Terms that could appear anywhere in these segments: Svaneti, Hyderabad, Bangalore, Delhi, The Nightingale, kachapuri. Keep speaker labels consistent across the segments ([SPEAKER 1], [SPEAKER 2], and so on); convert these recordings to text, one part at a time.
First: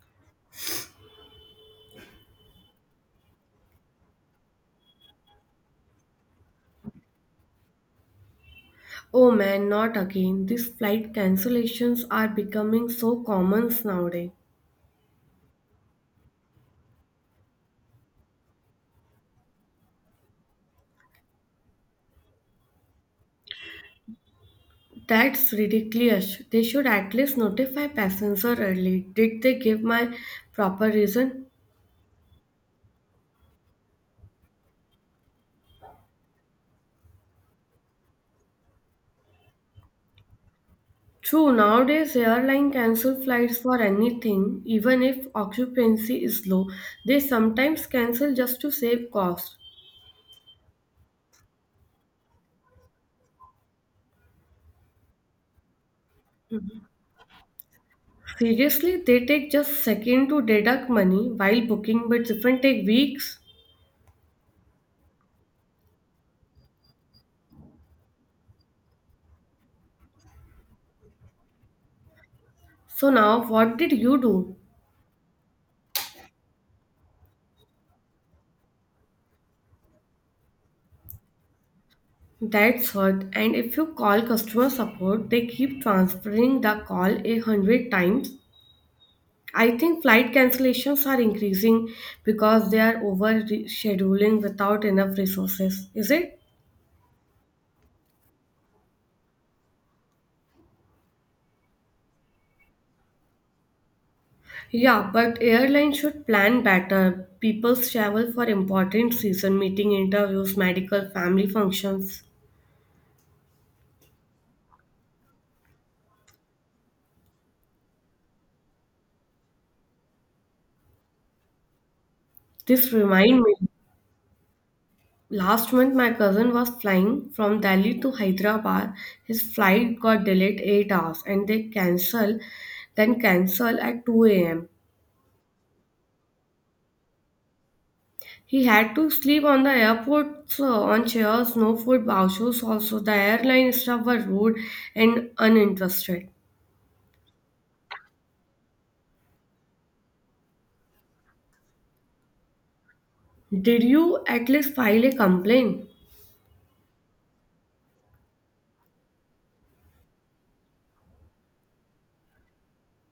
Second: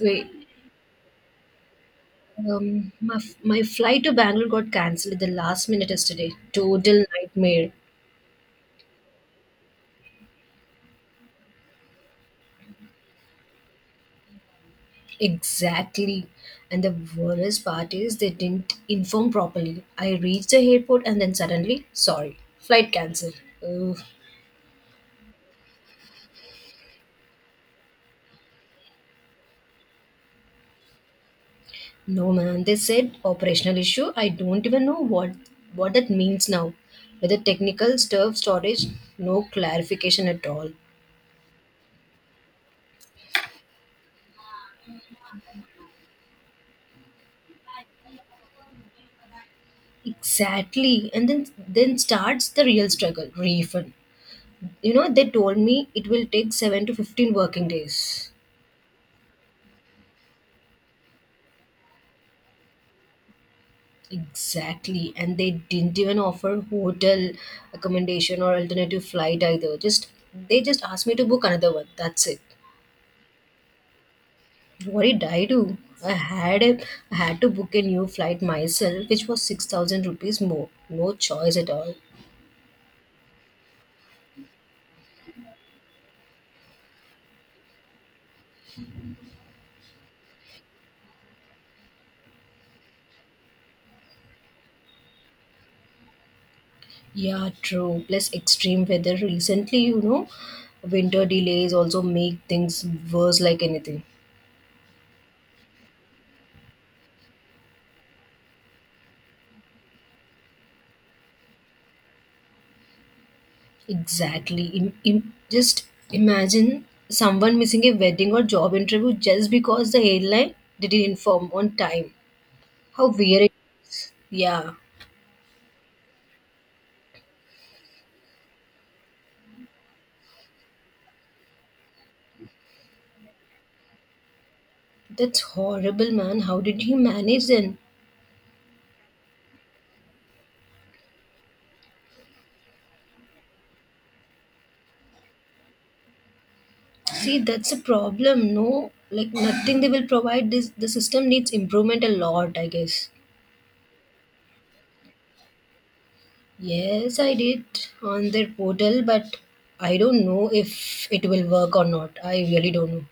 [SPEAKER 1] Wait, my flight to Bangalore got cancelled at the last minute yesterday. Total nightmare.
[SPEAKER 2] Oh man, not again. These flight cancellations are becoming so common nowadays.
[SPEAKER 1] Exactly. And the worst part is they didn't inform properly. I reached the airport and then suddenly, sorry, flight cancelled. Ugh.
[SPEAKER 2] That's ridiculous. They should at least notify passenger early. Did they give my proper reason?
[SPEAKER 1] No man, they said operational issue. I don't even know what that means now. Whether technical stuff, storage, no clarification at all.
[SPEAKER 2] True, nowadays airline cancel flights for anything, even if occupancy is low. They sometimes cancel just to save cost.
[SPEAKER 1] Exactly. And then starts the real struggle, refund. You know, they told me it will take 7 to 15 working days.
[SPEAKER 2] Seriously, they take just second to deduct money while booking, but different take weeks.
[SPEAKER 1] Exactly, and they didn't even offer hotel accommodation or alternative flight either. Just they just asked me to book another one, that's it.
[SPEAKER 2] So now, what did you do?
[SPEAKER 1] What did I do? i had a, I had to book a new flight myself, which was 6,000 rupees more. No choice at all.
[SPEAKER 2] That's hurt. And if you call customer support, they keep transferring the call a hundred times. I think flight cancellations are increasing because they are over scheduling without enough resources. Is it?
[SPEAKER 1] Yeah, true. Plus extreme weather recently, you know, winter delays also make things worse like anything.
[SPEAKER 2] Yeah, but airlines should plan better. People travel for important season meeting interviews, medical, family functions.
[SPEAKER 1] Exactly. Just imagine someone missing a wedding or job interview just because the airline didn't inform on time.
[SPEAKER 2] This
[SPEAKER 1] How
[SPEAKER 2] remind
[SPEAKER 1] weird.
[SPEAKER 2] me.
[SPEAKER 1] Yeah,
[SPEAKER 2] Last month, my cousin was flying from Delhi to Hyderabad. His flight got delayed 8 hours and they cancel, then cancel at 2 a.m.
[SPEAKER 1] that's horrible, man. How did he manage then?
[SPEAKER 2] He had to sleep on the airport so on chairs, no food, vouchers also. The airline staff were rude and uninterested.
[SPEAKER 1] See, that's a problem. No, like nothing they will provide. This, the system needs improvement a lot, I guess.
[SPEAKER 2] Did you at least file a complaint?
[SPEAKER 1] Yes, I did, on their portal, but I don't know if it will work or not. I really don't know.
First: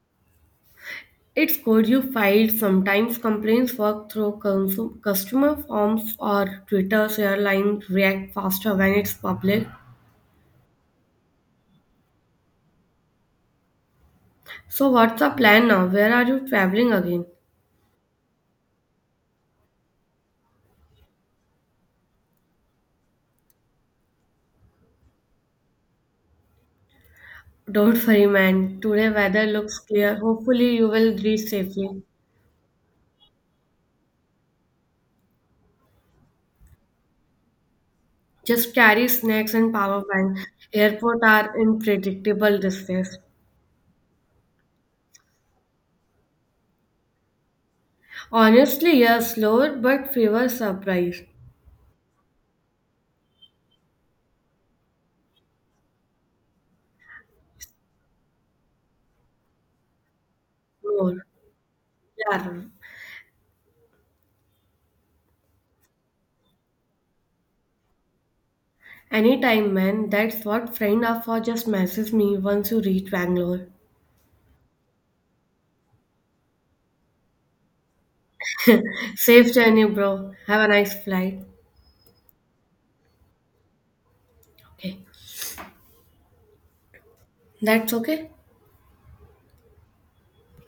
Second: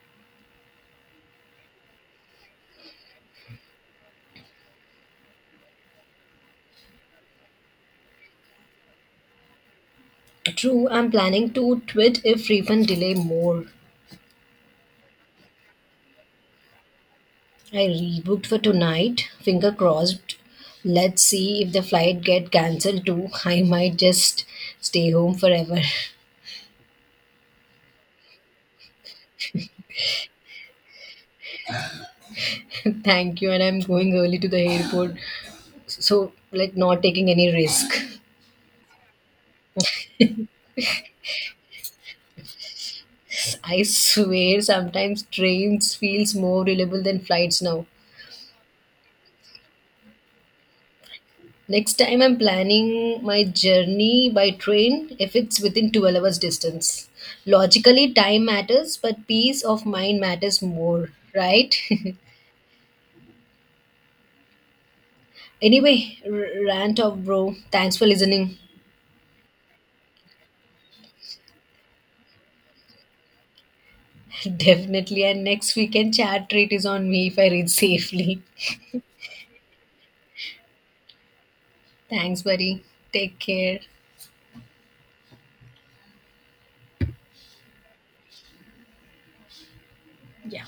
[SPEAKER 2] It's good you filed. Sometimes complaints work through customer forms or Twitter's airline react faster when it's public.
[SPEAKER 1] True, I'm planning to tweet if refund delay more.
[SPEAKER 2] So what's the plan now? Where are you traveling again?
[SPEAKER 1] I rebooked for tonight. Finger crossed. Let's see if the flight get cancelled too. I might just stay home forever.
[SPEAKER 2] Don't worry, man. Today weather looks clear. Hopefully you will reach safely.
[SPEAKER 1] Thank you, and I'm going early to the airport. So like not taking any risk.
[SPEAKER 2] Just carry snacks and power bank. Airport are unpredictable these days.
[SPEAKER 1] I swear sometimes trains feels more reliable than flights now.
[SPEAKER 2] Honestly, yeah, slower but fewer surprise.
[SPEAKER 1] Next time I'm planning my journey by train if it's within 12 hours distance. Logically time matters, but peace of mind matters more,
[SPEAKER 2] More.
[SPEAKER 1] right?
[SPEAKER 2] Yeah.
[SPEAKER 1] Anyway, rant of bro. Thanks for listening.
[SPEAKER 2] Anytime, man. That's what friend are for. Just message me once you reach Bangalore.
[SPEAKER 1] Definitely. And next weekend chat treat is on me if I read safely.
[SPEAKER 2] Safe journey, bro. Have a nice flight.
[SPEAKER 1] Thanks, buddy. Take care.
[SPEAKER 2] Okay. That's okay.
[SPEAKER 1] Yeah.